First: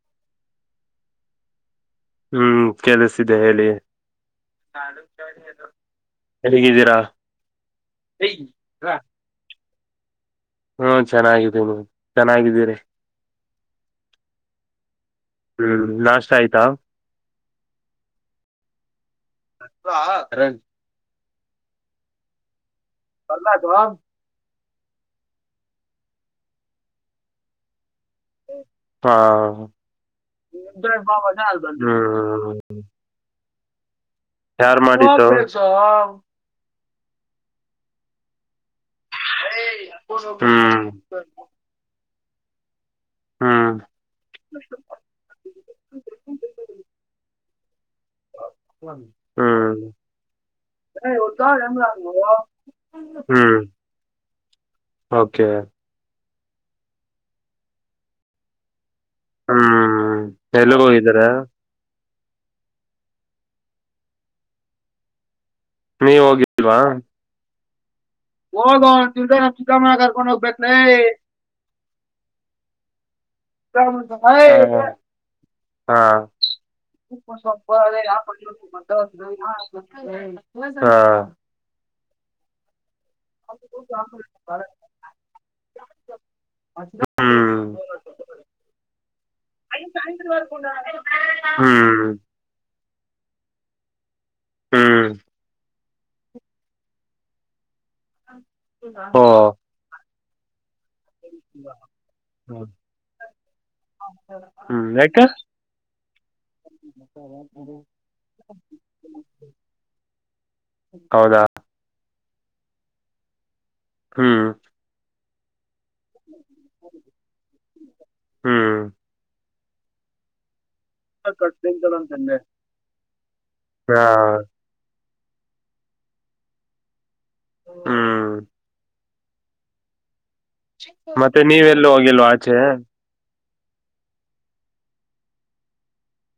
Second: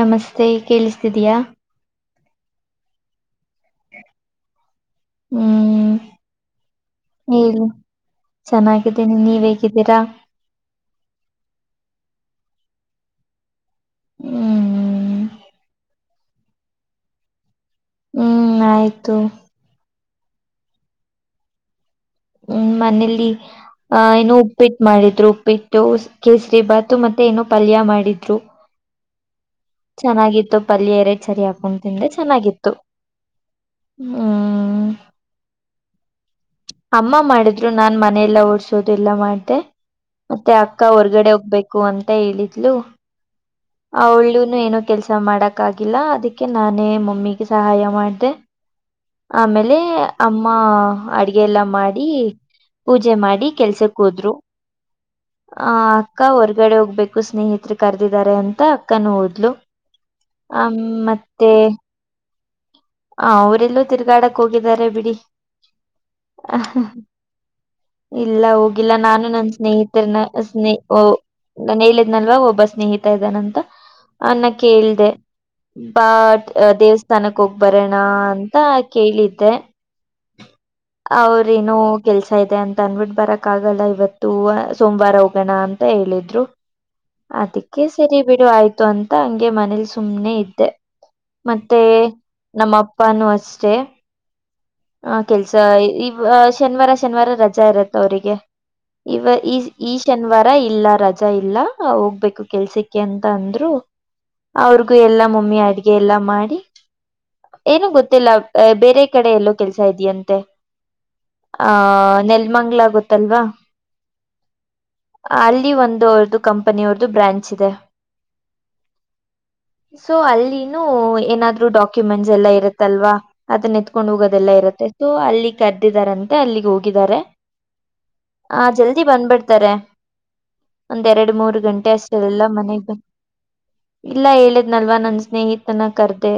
ನಮಸ್ತೆ ಕೇಳಿಸ್ತಿದೀಯಾ ಹ್ಮ್ ಕೆಲಸಿದೆ ಹೇಳಿ ಹ್ಮ್ ಹೇಗಿದ್ದೀರಾ ಹೇಳಿ ಚೆನ್ನಾಗಿದ್ದೀನಿ ನೀವ್ ಹೇಗಿದ್ದೀರಾ ಹ್ಮ ಚೆನ್ನಾಗಿದ ನೀ ಚೆನ್ನಾಗಿದ್ದೀರಿ ಹ್ಮ್ ಹ್ಮ್ ನಾಷ್ಟ ಆಯ್ತಾ ಹ್ಮ್ ಆಯ್ತು [unintelligible] ಹ್ಮ್ ಮನೇಲಿ ಆ ಏನು ಉಪಿಟ್ ಮಾಡಿದ್ರು ಉಪಿಟ್ಟು ಕೇಸರಿಬಾತು ಮತ್ತೆ ಏನೋ ಪಲ್ಯ ಮಾಡಿದ್ರು ಹಾ ಚೆನ್ನಾಗಿತ್ತು ಪಲ್ಲಿಯ ಎರೆ ಸರಿ ಹಾಕೊಂಡ ತಿಂದೆ ಚೆನ್ನಾಗಿತ್ತು ಹ್ಮ್ ಯಾರ್ ಮಾಡಿದು ಅಮ್ಮ ಮಾಡಿದ್ರು ನಾನ್ ಮನೆಯಲ್ಲಾ ಓಡ್ಸ ಎಲ್ಲ ಮಾಡ್ದ ಮತ್ತೆ ಹ್ಮ್ ಅಕ್ಕ ಹೊರ್ಗಡೆ ಹೋಗ್ಬೇಕು ಅಂತ ಹೇಳಿದ್ಲು ಹ್ಮ್ ಅವುಳ ನ ಏನೋ ಕೆಲ್ಸ ಮಾಡಕ್ ಆಗಿಲ್ಲ ಅದಕ್ಕೆ ನಾನೇ ಮಮ್ಮಿಗೆ ಸಹಾಯ ಮಾಡ್ದೆ ಆಮೇಲೆ ಹ್ಮ್ ಅಮ್ಮ ಅಡ್ಗೆ ಎಲ್ಲಾ ಮಾಡಿ ಪೂಜೆ ಮಾಡಿ ಹ್ಮ್ ಕೆಲ್ಸಕ್ ಹೋದ್ರು ಓಕೆ ಆ ಅಕ್ಕ ಹೊರ್ಗಡೆ ಹೋಗ್ಬೇಕು ಸ್ನೇಹಿತರ ಕರ್ದಿದ್ದಾರೆ ಅಂತ ಅಕ್ಕ ನೋ ಹೊದ ಹ್ಮ್ ಹ ಎಲ್ಲಿಗ್ ಹೋಗಿದ್ದೀರಾ ಮತ್ತೆ ಹ ಅವರೆಲ್ಲೂ ತಿರ್ಗಾಡಕ್ ಹೋಗಿದ್ದಾರೆ ಬಿಡಿ ನೀವ ಅಹ್, ಹೋಗಿಲ್ವಾ ಇಲ್ಲ ಹೋಗಿಲ್ಲ ನಾನು ನನ್ ಸ್ನೇಹಿತರನ ಸ ಹು ನಾನು ಹೇಳಿದ್ನಲ್ವಾ ಒಬ್ಬ ಸ್ನೇಹಿತ ಇದ್ದಾನಂತ ಅನ್ನ ಕೇಳ್ದ ಹಾ ಬಟ್ ದೇವಸ್ಥ ಹ್ಮ್ ದೇವಸ್ಥಾನಕ್ಕೆ ಹೋಗ್ಬರೋಣ ಅಂತ ಕೇಳಿದ್ದೆ. ಹ ಏನು ಕೆಲ್ಸ ಇದೆ ಅಂತ ಅಂದ್ಬಿಟ್ಟು ಬರಕ್ ಯಕ್ಕಾಗಲ್ಲ ಇವತ್ತು ಸೋಮವಾರ ಹೋಗೋಣ ಅಂತ ಹೇಳಿದ್ರು ಆದಿಕ್ ಕೇಸರಿ ಬಿಡು ಆಯ್ತು ಅಂತ ಹಂಗೆ ಮನೇಲಿ ಸುಮ್ನೆ ಇದ್ದೆ ಮತ್ತೆ ನಮ್ಮ ಅಪ್ಪಾನೂ ಅಷ್ಟೇ. ಹ್ಮ್ ಆ ಕೆಲ್ಸ ಇ ಶನಿವಾರ ಶನಿವಾರ ರಜಾ ಇರುತ್ತೆ ಅವರಿಗೆ ಓ ಇವ ಈ ಈ ಶನಿವಾರ ಇಲ್ಲ ರ ರಜಾ ಇಲ್ಲ ಹೋಗ್ಬೇಕು ಕೆಲ್ಸಕ್ಕೆ ಅಂತ ಅಂದ್ರು ಹ್ಮ್ ಅವ್ರಿಗು ಯಾಕೆ ಎಲ್ಲಾ ಮಮ್ಮಿ ಅಡ್ಗೆ ಅಡುಗೆ ಎಲ್ಲ ಮಾಡಿ ಏನು ಗೊತ್ತಿಲ್ಲ ಬೇರೆ ಕಡೆ ಎಲ್ಲ ಕೆಲ್ಸ ಇಧೆಯಂತೆ ಹೌದಾ ಆಹ ನೆಲ್ಮಂಗ್ಲ ಗೊತ್ತಲ್ವಾ ಹ್ಮ್ ಅಲ್ಲಿ ಒಂದು ಅವರದು ಕಂಪನಿ ಅವ್ರದುು ಬ್ರಾಂಚ್ ಇದೆ ಹ್ಮ್ ಸೊ ಅಲ್ಲಿ ಏನಾದ್ರು ಡಾಕ್ಯುಮೆಂಟ್ಸ್ ಎಲ್ಲ ಇರುತ್ತಲ್ವಾ ಅದನ್ನ ಹಾ ಎತ್ಕೊಂಡ್ ಹೋಗ ಸೋ ಅಲ್ಲಿ ಕರೆದಿದ್ದಾರಂತೆ ಅಲ್ಲಿಗೆ ಹೋಗಿದ್ದಾರೆ ಹ್ಮ್ ಹಾ ಜಲ ಜಲ್ದಿ ಬಂದ್ಬಿಡ್ತಾರೆ ಒಂದ್ ಎರಡು ಮತ್ತೆ ಮೂರ್ ನೀವೆಲ್ಲೂ ಗಂಟೆ ಹೋಗಿಲ್ವಾ ಆಸ್ಟ್ರಲೆಲ್ಲಾ ಆಚೆ ಮನೆಗ್ ಬ ಇಲ್ಲ ಹೇಳಿದ್ನಲ್ವ ನನ್ ಸ್ನೇಹಿತನ ಕರ್ದೆ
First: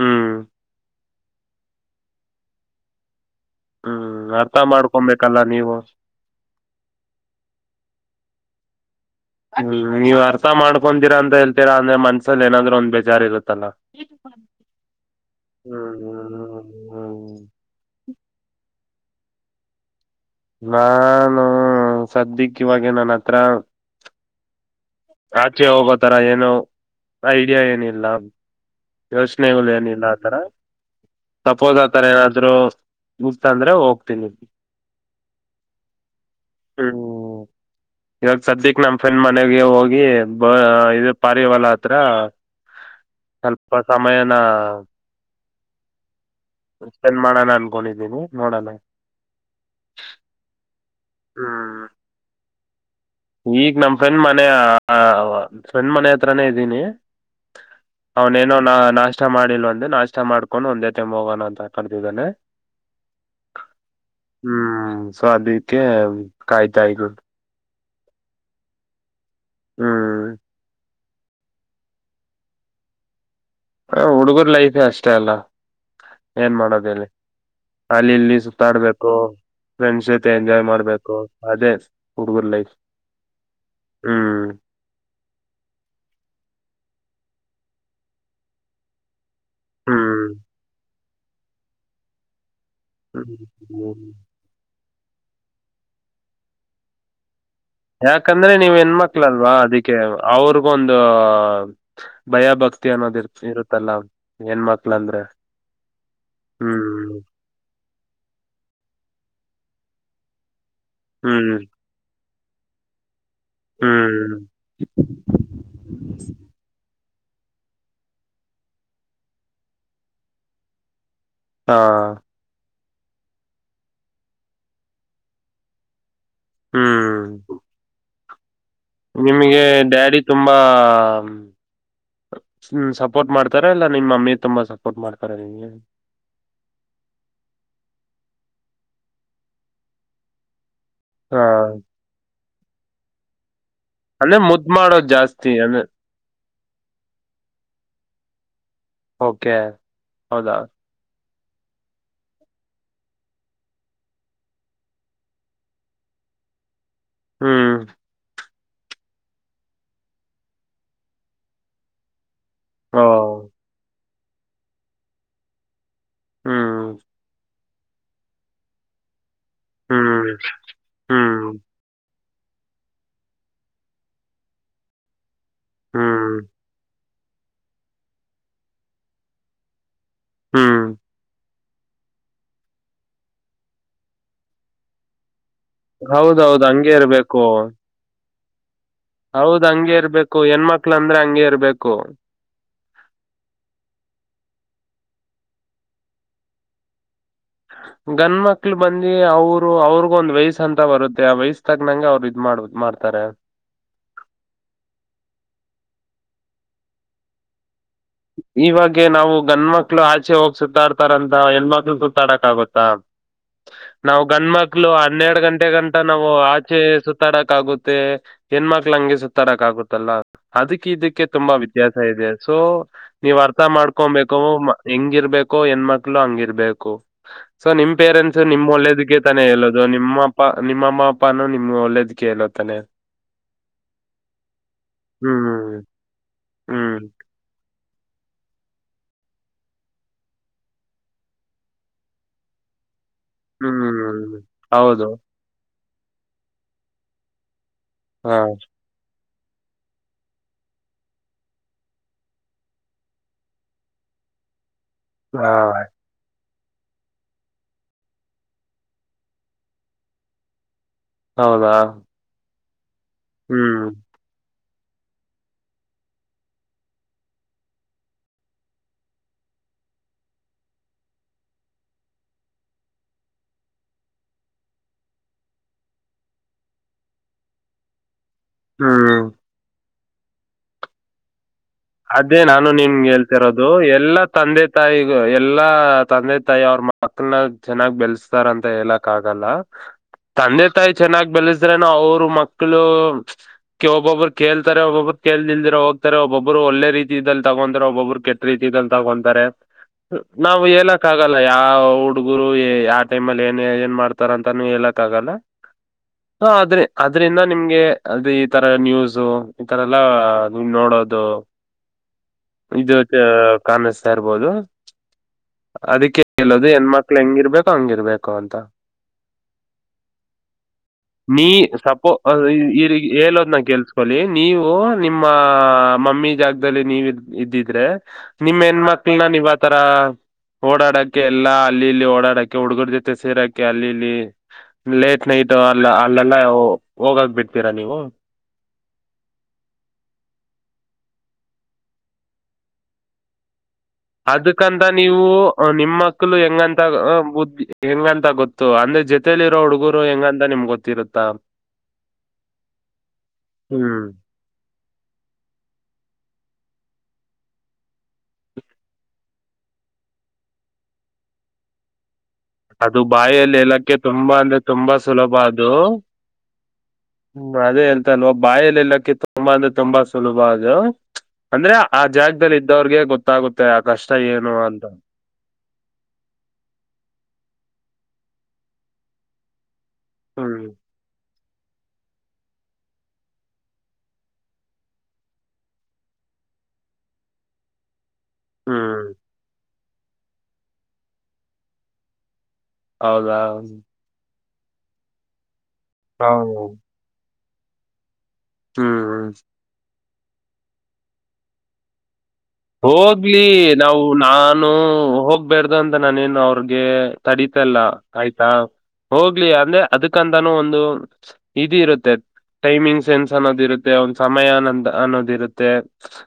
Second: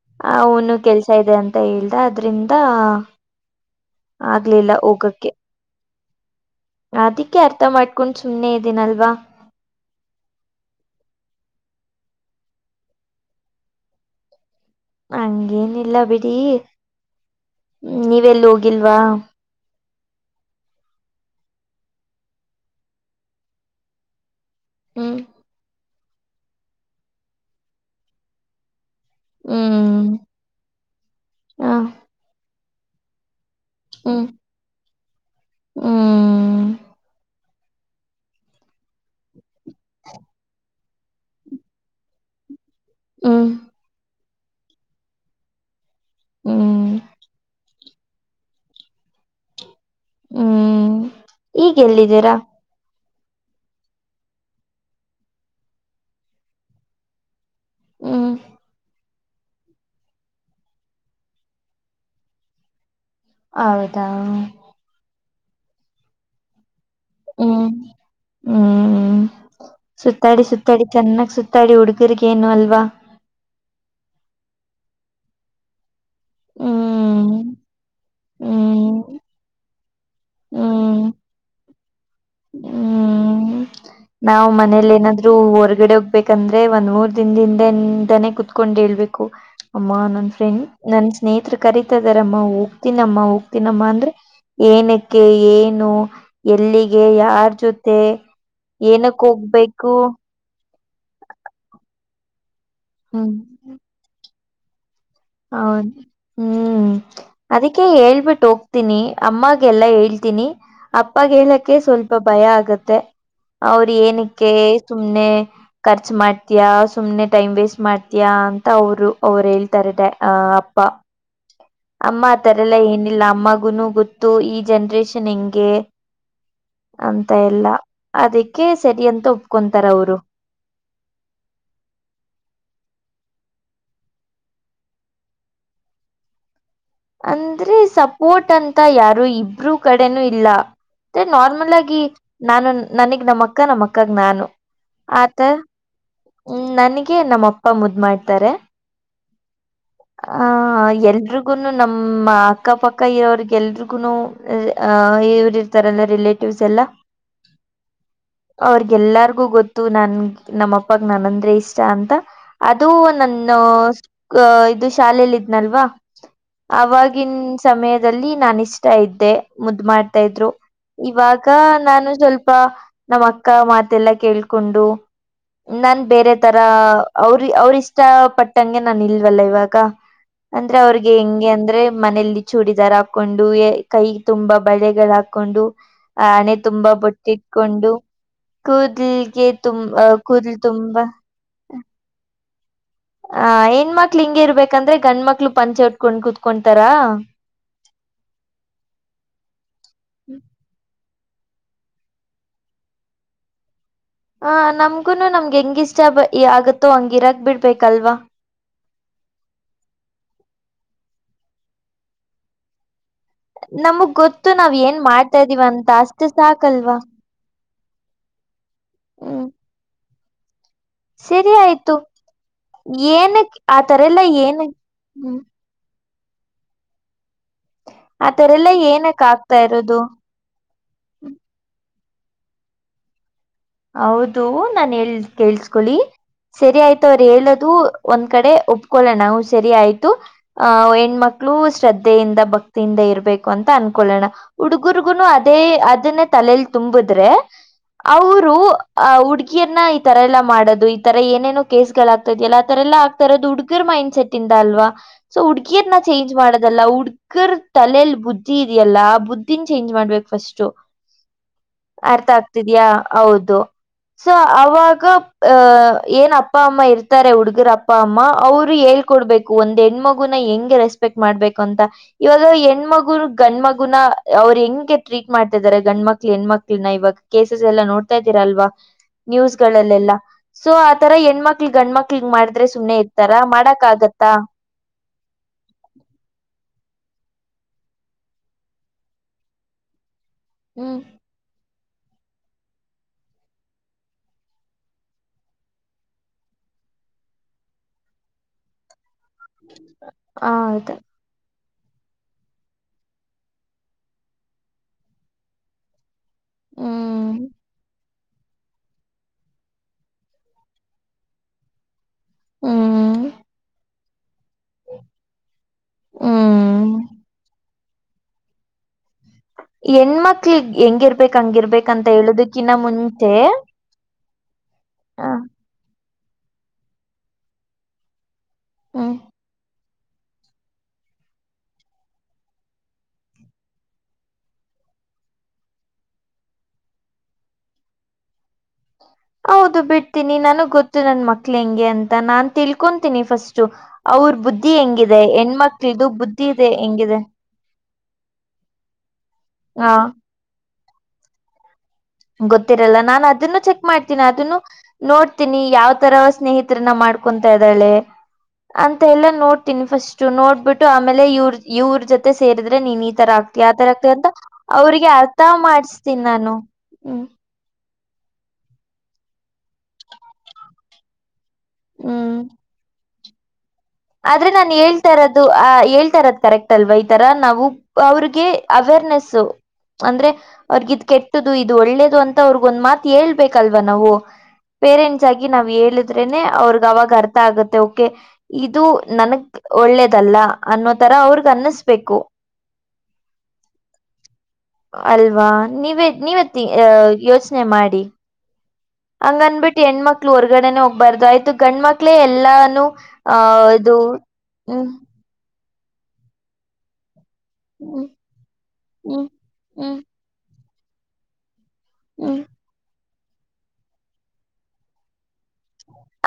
ಹ್ಮ್ ಆ ಅವನು ಕೆಲ್ಸ ಇದೆ ಅಂತ ಹೇಳ್ದ ಅದ್ರಿಂದ ಹ್ಮ್ ಅರ್ಥ ಆಗ್ಲಿಲ್ಲ ಹೋಗಕ್ಕೆ. ಮಾಡ್ಕೊಬೇಕಲ್ಲ ನೀವು ಅದಕ್ಕೆ ಅರ್ಥ ಮಾಡ್ಕೊಂಡು ಸುಮ್ಮ್ನೆ ಇದಿನಲ್ವಾ ಹ್ಮ್ ನೀವ್ ಅರ್ಥ ಮಾಡ್ಕೊಂತೀರಾ ಅಂತ ಹೇಳ್ತೀರಾ ಅಂದ್ರೆ ಮನ್ಸಲ್ಲಿ ಏನಾದ್ರರು ಒಂದ್ ಬೇಜಾರ್ ಇರುತ್ತಲ್ಲಾ. [unintelligible] ಹ್ಮ್ ಹಂಗೇನಿಲ್ಲ ಹ್ಮ್ ಹ್ಮ ಹ್ಮ ಹ್ಮ್ ನೀವೆಲ್ಲು ಹೋಗಿಲ್ವಾ. ನಾನು ಸದ್ಯಕ್ಕೆ ಇವಾಗ ನಾನ್ ಹತ್ರ ಹ್ಮ್ ಆಚೆ ಹೋಗೋತರ ಏನು ಐಡಿಯಾ ಏನಿಲ್ಲ. ಯೋಚನೆಗಳು ಏನಿಲ್ಲ ಹ್ಮ್ ಆತರ ಹ ಸಪೋಸ್ ಆತರ ಏನಾದ್ರು ಇತ್ ಅಂದ್ರೆ ಹೊಗ ಹ್ಮ್ ಹ್ಮ್ ಹ್ಮ ಇವಾಗ ಸದ್ಯಕ್ ನಮ್ ಫ್ರೆಂಡ್ ಮನೆಗೆ ಹೋಗಿ ಬ ಇದು ಪಾರಿವಾಳ ಹತ್ರ ಹ್ಮ ಸಮಯನಾ ಹ್ಮ್ ಸ್ಪೆಂಡ್ ಮಾಡಣ ಅನ್ಕೊಂಡಿದೀನಿ ನೋಡೋಣ. ಹ್ಮ್ ಈಗ ಹ್ಮ್ ಎಲ್ಲಿದ್ದೀರಾ. ಈಗ ನಮ್ಮ ಫ್ರೆಂಡ್ ಮನೆ ಫ್ರೆಂಡ್ ಮನೆ ಹತ್ರಾನೇ ಇದ್ದೀನಿ. [inaudible] ಅವ್ನೇನೋ ನಾ ನಾಷ್ಟ ಮಾಡಿಲ್ವಂತೆ ನಾಷ್ಟ ಮಾಡ್ಕೊಂಡು ಒಂದೇ ಟೈಮ್ ಹೋಗೋಣ ಅಂತ ಕರೆದಿದ್ದಾನೆ. ಹ್ಮ [unintelligible] ಹ್ಮ್ ಸೊ ಅದಕ್ಕೆ ಕಾಯ್ತಾಇದೀನಿ. ಹ್ಮ್ ಹ್ಮ್್ಮ ಹ್ಮ್ ಸುತ್ತಾಡಿ ಸುತ್ತಾಡಿ ಚೆನ್ನಾಗ್ ಸುತ್ತಾಡಿ ಹುಡ್ಗುರ್ಗೇನು ಅಲ್ವಾ. ಹ ಹುಡುಗರ್ ಲೈಫೇ ಅಷ್ಟೇ ಅಲ್ಲ ಏನ್ ಮಾಡೋದ ಹೇಳಿ ಹ್ಮ್ ಅಲ್ಲಿ ಇಲ್ಲಿ ಹ್ಮ್ ಸುತ್ತಾಡ್ಬೇಕು ಫ್ರೆಂಡ್ಸ್ ಜೊತೆ ಎಂಜಾಯ್ ಹ್ಮ್ ಮಾಡ್ಬೇಕು ಅದೇ ಹುಡುಗುರ್ ಲೈಫ್ ಹ್ಮ್ ನಾವ್ ಮನೇಲಿ ಏನಾಧ್ರು ರು ಹೊರ್ಗಡೆ ಹೋಗ್ಬೇಕಂದ್ರೆ ಒಂದ್ ಮೂರ್ ದಿನದಿಂದಿಂದಾನೇ ಕುೂತ್ಕೊಂಡ್ ಹೇಳ್ಬೇಕು ಅಮ್ಮ ಹ್ಮ್ ನನ್ ಫ್ರೆಂಡ್ ನನ್ ಸ್ನೇಹಿತರು ಕರೀತಾ ಇದಾರಮ್ಮ ಹೋಗ್ತೀನಮ್ಮ ಹ್ಮ್ ಹೋಗ್ತೀನಮ್ಮ ಹ್ಮ್. ಅಂದ್ರೆ ಏನಕ್ಕೆ ಏನು ಎಲ್ಲಿಗೆ ಯಾರ್ ಜೊತೆ ಯಾಕಂದ್ರೆ ನೀವ್ ಏನಕ್ ಹೆಣ್ಮಕ್ಳಲ್ವಾ ಹೋಗ್ಬೇಕು ಅದಕ್ಕೆ ಅವ್ರಿಗೊಂದು ಭಯ ಭಕ್ತಿ ಅನ್ನೋದ ಇರ್ ಹ್ಮ್ ಇರುತ್ತಲ್ಲ ಏನ್ ಮಕ್ಕಳು ಅಂದ್ರೆ ಹೌದು ಹ್ಮ್ ಅದಕ್ಕೆ ಹೇಳ್ಬಿಟ್ಟು ಹೋಗ್ತೀನಿ ಅಮ್ಮಗೆಲ್ಲಾ ಹೇಳ್ತೀನಿ ಅಪ್ಪಾಗ ಹ್ಮ್ ಹೇಳಕ್ಕೆ ಸ್ವಲ್ಪ ಸ್ವಲ್ಪ ಭಯ ಆಗತ್ತೆ ಅವ್ರ ಹ್ಮ್ ಏನಕ್ಕೆ ಸುಮ್ನೆ ಕರ್ಚು ಮಾಡ್ತೀಯ ಸುಮ್ನೆ ಟೈಮ್ ವೇಸ್ಟ್ ಮಾಡ್ತೀಯ ಅಂತ ಅವರು ಎಲ್ತಾರೆ ಹ ಅಪ್ಪಾ ಹಾ ಅಮ್ಮ ತರೆಲ್ಲ ಏನಿಲ್ಲ ಅಮ್ಮಗುನು ಗೊತ್ತು ಈ ಜನ್ರೇಷನ್ ಹೆಂಗೆ ಹ್ಮ್ ಅಂತ ಎಲ್ಲ ಅದಕ್ಕೆ ಸರಿ ಅಂತ ನಿಮಗೆ ಒಪ್ಕೊಂತಾರ ಅವರು ಡ್ಯಾಡಿ ತುಂಬಾ ್ಮ ಸಪೋರ್ಟ್ ಮಾಡ್ತಾರ ಇಲ್ಲ ನಿಮ್ಮ್ ಮಮ್ಮಿ ತುಂಬಾ ಸಪೋರ್ಟ್ ಮಾಡ್ತಾರ ನಿಮಗೆ ಅಂದ್ರೆ ಸಪೋರ್ಟ್ ಅಂತ ಯಾರು ಇಬ್ರುೂ ಕಡೆನೂ ಇಲ್ಲ ಮತ್ತೆ ಹಾ ನಾರ್ಮಲ್ ಆಗಿ ನಾನು ನನಗ್ ನಮ್ಮ ಅಕ್ಕ ನಮ್ಮ ಅಕ್ಕಾಗ ಅಂದ್ರೆ ನಾನು ಮುದ್ ಮಾಡೋದ್ ಆತ ಜಾಸ್ತಿ ಅಂದ್ರೆ ಹ್ಮ್ ನನಗೆ ನಮ್ಮಪ್ಪ ಮುದ್ ಮಾಡ್ತಾರೆ ಓಕೆ ಹೌದಾ ಹ ಎಲ್ರುೂ ನಮ್ಮ ಅಕ್ಕ ಪಕ್ಕ ಇರೋ್ರಿಗೆ ಎಲ್ರಿಗುನು ಅ ಇವ್ರ ಲ್ಲ ರಿಲೇಟಿವ್ಸ್ ಎಲ್ಲ ಹ್ಮ್ ಅವ್ರಗೆಎಲ್ಲಾರ್ಗೂ ಗೊತ್ತು ನನ್ ನಮ್ಮ ಅಪ್ಪಾಗ್ ನನ್ಂದ್ರೆ ಇಷ್ಟ ಅಂತ ಅದು ಓ ನನ್ನ ಇದು ಶಾಲೆಯಲ್ಲಿ ಇದ್ನಲ್ವಾ ಹ್ಮ್ ಆವಾಗಿನ ಸಮಯದಲ್ಲಿ ನಾನ ಇಷ್ಟ ಇದ್ದೆ ಮುದ್ ಹ್ಮ್ ಮಾಡಾ್ತಾ ಇದ್ರು ಇವಾಗ ಹ್ಮ್ ನಾನು ಸ್ವಲ್ಪ ನಮ್ಮ್ ಅಕ್ಕ ಮಾತೆಲ್ಲ ಕೇಳ್ಕೊಂಡು ನನ್ ಬೇರೆ ಹ್ಮ್ ತರ ಅವ್ರ ಅವ್ರ ಇಷ್ಟ ಪಟ್ಟಂಗೆ ನಾನ ಇಲ್ವಲ್ಲ ಇವಾಗ ಅಂದ್ರೆ ಹ್ಮ್ ಅವ್ರಿಗೆ ಹೆಂಗೆ ಅಂದ್ರೆ ಮನೆಯಲ್ಲಿ ಚೂಡಿದಾರ ಹಾಕೊಂಡು ಕೈ ತುಂಬಾ ಬಳೆಗಳ ಹಾಕೊಂಡು ಆ ಅಣೆ ಹೌದೌದು ಹಂಗೆ ತುಂಬಾ ಇರ್ಬೇಕು ಬೊಟ್ಟಿಟ್ಕೊಂಡು ಕೂುದಲ್ಗೆ ಹೌದ್ ಹಂಗೆ ತುಂಬ ಇರ್ಬೇಕು ಕೂುದಲ್ ಹೆಣ್ಮಕ್ಳ ತುಂಬಾ ಅಂದ್ರೆ ಹಂಗೆ ಇರ್ಬೇಕು ಆ ಹೆಣ್ಮಕ್ಳ ಹಿಂಗ ಇರ್ಬೇಕಂದ್ರೆ ಗಂಡ ಮಕ್ಳು ಪಂಚೆ ಉಟ್ಕೊಂಡ್ ಕುೂತ್ಕೊತಾರ ಗಂಡ ಮಕ್ಳು ಬಂದಿ ಅವರು ಅವ್ರಗ ಒಂದ್ ವಯಸ್ಸ ಅಂತ ಬರುತ್ತೆ ಆ ವಯಸ್ಸ ತಗ್ನಂಗೆ ಅವ್ರು ಇದ್ ಮಾಡ್ ಮಾಡ್ತಾರೆ ಹ ನಮ್ಗುನು ನಮ್ಗೆ ಹೆಂಗಿಷ್ಟ ಆಗತ್ತೋ ಹಂಗಿರಗ್ ಬಿಡ್ಬೇಕಲ್ವಾ ಇವಾಗ ನಾವು ಗಂಡ ಮಕ್ಳು ಆಚೆ ಹೋಗಿ ಸುತ್ತಾಡ್ತಾರಂತ ಹೆಣ್ಮಕ್ಳು ಸುತ್ತಾಡಕ್ ಆಗುತ್ತಾ ನಮಗ್ ನಾವು ಗಂಡ ಗೊತ್ತು ನಾವ್ ಮಕ್ಳು ಏನ್ ಮಾಡ್ತಾ ಹನ್ನೆರಡು ಇದೀವ ಗಂಟೆ ಅಂತ ಗಂಟ ಅಷ್ಟೇ ನಾವು ಆಚೆ ಸಾಕಲ್ವಾ ಸುತ್ತ ಸುತ್ತಾಡಕ್ ಆಗುತ್ತೆ ಹೆಣ್ಮಕ್ಳ ಹಂಗೆ ಹ್ಮ್ ಸುತ್ತಾಡಕ್ ಆಗುತ್ತಲ್ಲ ಅದಕ್ಕೆ ಇದಕ್ಕೆ ಸರಿ ತುಂಬಾ ಆಯ್ತು ವ್ಯತ್ಯಾಸ ಇದೆ ಸೊ ನೀವ್ ಏನಕ್ ಅರ್ಥ ಆ ತರ ಎಲ್ಲ ಮಾಡ್ಕೊಬೇಕು ಏನಕ್ ಹ್ಮ್ ಹೆಂಗಿರ್ಬೇಕು ಹೆಣ್ಮಕ್ಳು ಹಂಗಿರ್ಬೇಕು ಸೊ ನಿಮ್ ಆ ಪೇರೆಂಟ್ಸ್ ತರ ನಿಮ್ ಎಲ್ಲ ಒಳ್ಳೇದಕ್ಕೆ ಏನಕ್ ತಾನೆ ಆಗ್ತಾ ಹೇಳೋದು ಇರೋದು ನಿಮ್ಮ ನಿಮ್ಮಮ್ಮ ಅಪ್ಪಾನೂ ನಿಮ್ಗೆ ಒಳ್ಳೇದ್ ಕಲತಾನೆ ಹೌದು ನಾ ಹೇಳ ಹ್ಮ್ ಕೇಳಸ್ಕೊಳ್ಳಿ ಸರಿ ಆಯ್ತ ಹ್ಮ್ ಅವ್ರ ಹೇಳೋದು ಒಂದ್ ಕಡೆ ಒಪ್ಕೊಳ್ಳೋಣವು ಸರಿ ಆಯ್ತು ಆಹ ಹೆಣ್ಮಕ್ಳು ಶ್ರದ್ಧೆಯಿಂದ ಭಕ್ತಿಯಿಂದ ಇರ್ಬೇಕು ಅಂತ ಅನ್ಕೋೊಳ್ಳೋಣ ಹ್ಮ್ ಹೌದು ಹುಡುಗುರ್ಗುನು ಅದೇ ಅದನ್ನ ತಲಲಿ ತುಂಬುದ್ರೆ ಹಾ ಅವರು ಆ ಹುಡ್ಗಿಯನ್ನ ಈ ತರ ಎಲ್ಲ ಮಾಡೋದು ಈ ತರ ಏನೇನು ಕೇಸ್ಗಳಾಗಗ್ತದ ಅಲ್ಲ ಆ ತರ ಎಲ್ಲಾ ತರದ್ುಗರ್ ಮೈಂಡ್ ಸೆಟ್ ಇಂದ ಅಲ್ವಾ ಸೊ ಹಾ ಹುಡ್ಗೀರ್ನ ಚೇಂಜ್ ಮಾಡೋದಲ್ಲ ಹ ಅಕ್ಕರ್ ತಲೆಲ್ ಬುದ್ಧಿ ಇದೆಯಲ್ಲಾ ಬುದ್ಧನ್ ಚೇಂಜ್ ಮಾಡ್ಬೇಕ್ ಫಸ್ಟ್. ಹೌದಾ ಅರ್ಥ ಆಗ್ತಿದ್ಯಾ ಹೌದು ಹ್ಮ್ ಸೊ ಅವಾಗ ಅಹ. ಏನ್ ಅಪ್ಪ ಅಮ್ಮ ಇರ್ತಾರೆ ಹುಡುಗುರ್ ಅಪ್ಪ ಅಮ್ಮ ಅವ್ರು ಹೇಳ್ಕೊಡ್ಬೇಕು ಒಂದ್ ಹೆಣ್ಮಗುನ ಹೆಂಗೆ ರೆಸ್ಪೆಟ್ ಸ್ಪೆಕ್ ಮಾಡ್ಬೇಕು ಅಂತ. ಇವಾಗ ಹೆಣ್ಮಗುನು ಗಂಡ್ ಮಗುನ ಅವ್ರು ಹೆಂಗೆ ಟ್ರೀಟ್ ಮಾಡ್ತಿದಾರೆ ಗಂಡ್ ಮಕ್ಳ ಹೆಣ್ಮಕ್ಳನ್ನ ಇವಾಗ. ಕೇಸಸ್ ಎಲ್ಲಾ ನೋಡ್ತಾ ಇದ್ದೀರಾಲ್ವಾ ಹ್ಮ್ ನ್ಯೂಸ್ಗಳಲ್ಲೆಲ್ಲ ಸೊ ಆತರ ಹೆಣ್ಮಕ್ ಮಕ್ಳ ಗಂಡ ಮಕ್ಳಗ್ ಅದೇ ಮಾಡಿದ್ರೆ ನಾನು ಸುಮ್ಮನೆ ಇತಾರ ಮಾಡಕ್ ಆಗುತ್ತಾ. ತಾಯಿಗು ಎಲ್ಲಾ ತಂದೆ ತಾಯಿ ಅವ್ರ ಮಕ್ಳನ ಚೆನ್ನಾಗ್ ಬೆಲ್ಸ್ತಾರ ಅಂತ ಹೇಲಕ್ ಆಗಲ್ಲ. ತಂದೆ ತಾಯಿ ಹ್ಮ್ ಚೆನ್ನಾಗ್ ಬೆಲಸ್ ಆದ್ರೆ ಅವ್ರ ಮಕ್ಕಳು ಒಬ್ಬೊಬ್ಬರು ಕೇಲ್ತರೆ ಒಬ್ಬೊಬ್ಬರು ಕೇಲ್ದಲ್ದಿರ ಹೋಗ್ತಾರೆ ಒಬ್ಬೊಬ್ರು. ಒಬ್ರು ಒಲ್ಲೆ ರೀತಿದಲ್ ತಗೊರೆ ಒಬ್ಬೊಬ್ರು ಕೆಟ್ ರೀತಿದಲ್ ತಗೊತಾರೆ ನಾವು ಹೌದು ಹೇಲಕ್ ಆಗಲ್ಲ. ಲ್ಲ ಯಾವ್ ಹುಡ್ಗರು ಯಾ ಟೈಮಲ್ಲಿ ಏನ್ ಏನ್ ಮಾಡ್ತಾರ್ ಅಂತನು ಹೇಲಕ್ ಆಗಲ್ಲ. ಹಾ ಆದ್ರೆ ಹ್ಮ್ ಅದ್ರಿಂದ ನಿಮ್ಗೆ. ಅದು ಈ ತರ ನ್ಯೂಸ ಈ ತರ ಎಲ್ಲಾ ನೀವ್ ನೋಡೋದು. ಇದು ದ್ ಹ್ಮ್ ಕಾನಸ್. ತಾ ಇರ್ಬೋದು ಅದಕ್ಕೆ ಹೆಲೋದು ಹೆಣ್ ಹ್ಮ್ ಮಕ್ಳ ಹೆಂಗಿರ್ಬೇಕೊ ಹಂಗಿರ್ಬೇಕು ಅಂತ. ಹೆಣ್ಮಕ್ಳಗ್ ಹೆಂಗಿರ್ಬೇಕ ನೀ ಹಂಗಿರ್ಬೇಕ ಅಂತ ಹೇಳೊದಕ್ಕಿನ್ನ ಮುಂಚೆ. ಸೊಲಿ ನೀವು ನಿಮ್ಮ ಹ ಮಮ್ಮಿ ಜಾಗ್ದಲ್ಲಿ ನೀವು ಇದ್ದಿದ್ರೆ. ನಿಮ್ ಹೆನ್ ಹ್ಮ್ ಮಕ್ಳನ ನೀವ್ ಅತರ. ಓಡಾಡಕ್ಕೆ ಎಲ್ಲಾ ಅಲ್ಲಿ ಇಲ್ಲಿ ಓಡಾಡಕ್ಕೆ ಹುಡುಗರ್ ಜೊತೆ ಸೇರಕೆ ಅಲ್ಲಿ ಇಲ್ಲಿ. ಲೇಟ್ ನೈಟ್ ಅಲ್ ಅಲ್ಲೆಲ್ಲ ಹೋಗಾಕ್ ಬಿಡ್ತೀರಾ ನೀವು. ಹೌದು ಬಿಡ್ತೀನಿ ನನಗ್ ಗೊತ್ತು ನನ್ ಮಕ್ಳ ಹೆಂಗೆ ಅಂತ ನಾನ್ ತಿಳ್ಕೊಂತೀನಿ ಫಸ್ಟು. ಅವ್ರ್ ಬುದ್ಧಿ ಅದಕ್ಕಂತ ಹೆಂಗಿದೆ ನೀವು ನಿಮ್ಮ ಹೆಣ್ಮಕ್ಳದು ಮಕ್ಳು ಬುದ್ಧಿ ಇದೆ ಹೆಂಗಂತ ಹೆಂಗಿದೆ. ಬುದ್ಧಿ ಹೆಂಗಂತ ಗೊತ್ತು ಅಂದ್ರೆ ಜೊತೆಲಿ ಇರೋ ಹ ಹುಡುಗರು ಹೆಂಗಂತ ನಿಮ್ ಗೊತ್ತಿರುತ್ತಾ. ಗೊತ್ತಿರಲ್ಲ ನಾನ್ ಅದನ್ನು ಚೆಕ್ ಹ್ಮ್ ಮಾಡ್ತೀನಿ ಅದನ್ನು. ನೋಡ್ತೀನಿ ಯಾವ್ ತರ ಸ್ನೇಹಿತರನ್ನ ಮಾಡ್ಕೊತ ಇದ್ದಾಳೆ ಅಂತ ಎಲ್ಲ ನೋಡ್ ತಿನ್ ಫಸ್ಟು ನೋಡ್ಬಿಟ್ಟು ಆಮೇಲೆ ಇವ್ರ್ ಇವ್ರ್ ಜೊತೆ. ಮತ್ತೆ ಸೇರುದ್ರೆ ಅದು ನೀನ್ ಈ ತರ ಬಾಯಲ್ಲಿ ಆಗ್ತಿಯ ಅತರ ಎಲ್ಲಕ್ಕೆ ಆಗ್ತಿಯ ಅಂತ ತುಂಬಾ ಅಂದ್ರೆ ತುಂಬಾ ಅವ್ರಿಗೆ ಸುಲಭ ಅರ್ಥ ಅದು ಮಾಡಸ್ತೀನ್ ನಾನು. ಹ್ಮ್ ಅದೇ ಅಲ್ತ ಅಲ್ವಾ ಬಾಯಲ್ಲಿ ಎಲ್ಲಾಕ್ಕೆ ತುಂಬಾ ಅಂದ್ರೆ ತುಂಬಾ ಸುಲಭ ಅದು. ಅಂದ್ರೆ ಆ ಹ್ಮ್ ಜಾಗದಲ್ಲಿ ಇದ್ದವ್ರಿಗೆ ಗೊತ್ತಾಗುತ್ತೆ ಆ ಕಷ್ಟ ಏನು ಅಂತ. ಅದು ಅ ಹೇಳ್ತಾರದ್ ಕರೆಕ್ಟ್ ಅಲ್ವಾ ಈ ತರ ನಾವು ಅವ್ರಿಗೆ ಅವೇರ್ನೆಸು. ಅಂದ್ರೆ ಹ್ಮ್ ಅವ್ರಗಿದ್ ಕೆಟ್ಟ್ದು ಇದು ಒಳ್ಳೇದು ಅಂತ ಅವ್ರಗೊಂದ್ ಮಾತ್ ಹೇಳ್ಬೇಕಲ್ವಾ ನಾವು. ಪೇರೆಂಟ್ಸ್ ಆಗಿ ನಾವ್ ಹೇಳಿದ್ರೇನೆ ಅವ್ರಗ್ ಅವಾಗ ಅರ್ಥ ಆಗುತ್ತೆ ಓಕೆ. ಇದು ಹ್ಮ್ ನನ್ಗ್ ಒಳ್ಳೇದಲ್ಲ ಅನ್ನೋ ತರ ಅವ್ರಗ್ ಅನ್ನಸ್ಬೇಕು. ಹೌದಾ ಅಲ್ವಾ ನೀವೇ ನೀವೆತ್ ಹೌದು ಅ ಯೋಚ್ನೆ ಮಾಡಿ. ಹ್ಮ ಹಂಗಂದ್ಬಿಟ್ ಹೆಣ್ಮಕ್ಳು ಹೊರ್ಗಡೆನೆ ಹೋಗ್ಬಾರ್ದು ಆಯ್ತು ಗಂಡ್ಮಕ್ಳೇ ಎಲ್ಲಾನು. ಆ ಲಿ ಇದು ನಾವು ನಾನು ಹ್ಮ್ ಹೋಗ್ಬಾರ್ದು ಅಂತ ನಾನೇನು ಅವ್ರಗೆ ತಡಿ ತಲ್ಲ ಹ್ಮ್ ಆಯ್ತಾ ಹ್ಮ್ ಹೋಗ್ಲಿ ಅಂದ್ರೆ ಹ್ಮ್ ಅದಕ್ಕಂತಾನೂ ಒಂದು ಇದ್ ಇರುತ್ ತೆ ಹ್ಮ್ ಟೈಮಿಂಗ್ ಸೆನ್ಸ್ ಅನ್ನೋದ್ ಇರುತ್ತೆ ಒಂದ್ ಸಮಯ ಅನ್ನೋದ್ ಅನ್ನೋದ್ ಇರುತ್ತೆ.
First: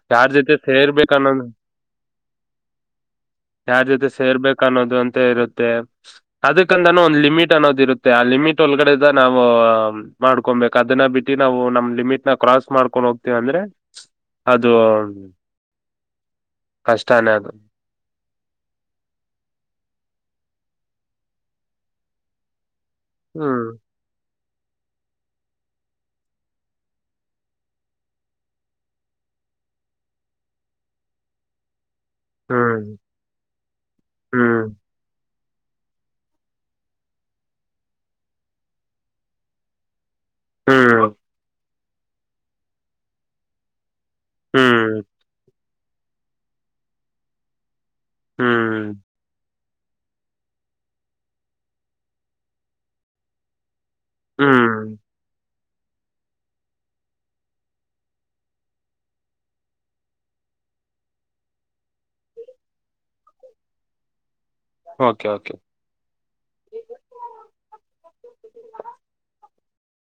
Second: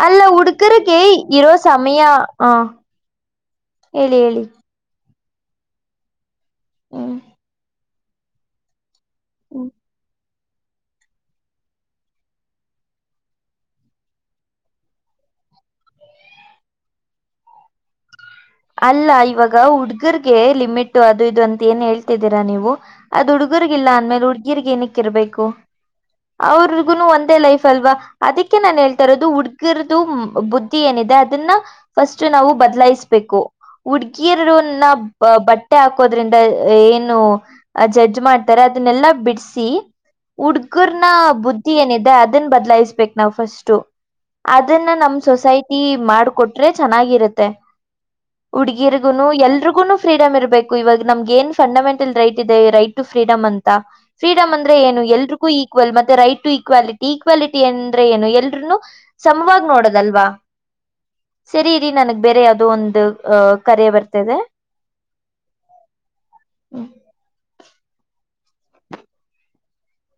ಅಲ್ಲ ಉಡ್ಗುರ್ಗೆ ಇರೋ ಸಮಯಾ ಹ ಹೇಳಿ ಹೇಳಿ. ಕ ಅನ್ನೋದು ಅಂತ ಇರುತ್ತೆ ಅದಕಂದಾನ ಹ್ಮ್ ಒಂದ್ ಲಿಮಿಟ್ ಅನ್ನೋದು ಇರುತ್ತೆ ಆ ಲಿಮಿಟ್. ಟೋಲ್ಗಡೆದ ನಾವು. ಹ್ಮ್ ಮಾಡ್ಕೋಂಬೇಕ್ ಅದನ್ನ ಬಿಟ್ಟಿ ನಾವು ನಮ್ ಲಿಮಿಟ್ನ ಕ್ರಾಸ್ ಮಾಡ್ಕೊಂಡ್ ಹೋಗ್ತಿವ್ ಅಂದ್ರೆ. ಅದು ಕಷ್ಟಾನೇ ಅದು. ಅಲ್ಲ ಇವಾಗ ಹುಡ್ಗರ್ಗೆ ಲಿಮಿಟ್ ಅದು ಇದು ಅಂತ ಏನ್ ಹೇಳ್ತಿದ್ದೀರಾ ನೀವು. ಅದ್ ಹ್ಮ್ ಹುಡುರ್ಗಿಲ್ಲ ಅಂದ್ಮೇಲೆ ಹುಡ್ಗಿರ್ಗ್ ಏನಕ್ ಇರ್ಬೇಕು. ಅವ್ರಗು ಒಂದೇ ಲೈಫ್ ಅಲ್ವಾ ಅದಕ್ಕೆ ನಾನು ಹೇಳ್ತಾ ಇರೋದು ಹುಡ್ಗಿರದು ಬುದ ಏನಿದೆ ಅದನ್ನ ಫಸ್ಟ್ ನಾವು ಹ್ಮ್ ಬದ್ಲಾಯಿಸ್ಬೇಕು ಹ್ಮ್ ಹುಡ್ಗಿಯರನ್ನ ಬಟ್ಟೆ ಹಾಕೋದ್ರಿಂದ ಏನು ಜಡ್ಜ್ ಮಾಡ್ತಾರೆ ಅದನ್ನೆಲ್ಲಾ ಬಿಡ್ಿಸಿಿ ಹುಡ್ಗರ್ನ ಬುದ್ಧಿ ಏನಿದೆ ಅದನ್ನ ಬದ್ಲಾಯಿಸ್ಬೇಕಕ್ ನಾವ್ ಫಸ್ಟ್ು ಅದನ್ನ ಹ್ಮ್ ನಮ ಸೊಸೈಟಿ ಮಾಡ್ಕೊಟ್ರೆ ಚೆನ್ನಾಗಿರತ್ತೆ ಉಡುಗಿಯರ ಹ್ಮ್ ಹ್ಮ್ ಎಲ್ರಿಗೂನು ಫ್ರೀಡಮ ಇರ್ಬೇಕು ಇವಾಗ ನಮ್ಗೆ ಏನ್ ಫಂಡಮೆಂಟಲ್ ರೈಟ್ ಇದೆ ರೈಟ್ ಟ ಫ್ರೀಡ್ ಅಂತ ಫ್ರೀಡಮ್ ಅಂದ್ರೆ ಹ್ಮ್ ಏನು ಎಲ್ರು ಈಕ್ವಲ್ ಮತ್ತೆ ರೈಟ್ ಟು ಈಕ್ವಾಲಿಟಿ ಈಕ್ವಾಲಿಟಿ ಅಂದ್ರೆ ಏನು ಎಲ್ರುನು ಸಮವಾಗಿ ನೋಡದಲ್ವಾ ಸರಿ ಇರಿ ನನ್ಗ್ ಬೇರೆ ಯಾವವು್ದೋ ಒಂದು ಅಹ ಕರಿೆಯ ಬರ್ತದೆ ಓಕೆ ಓಕೆ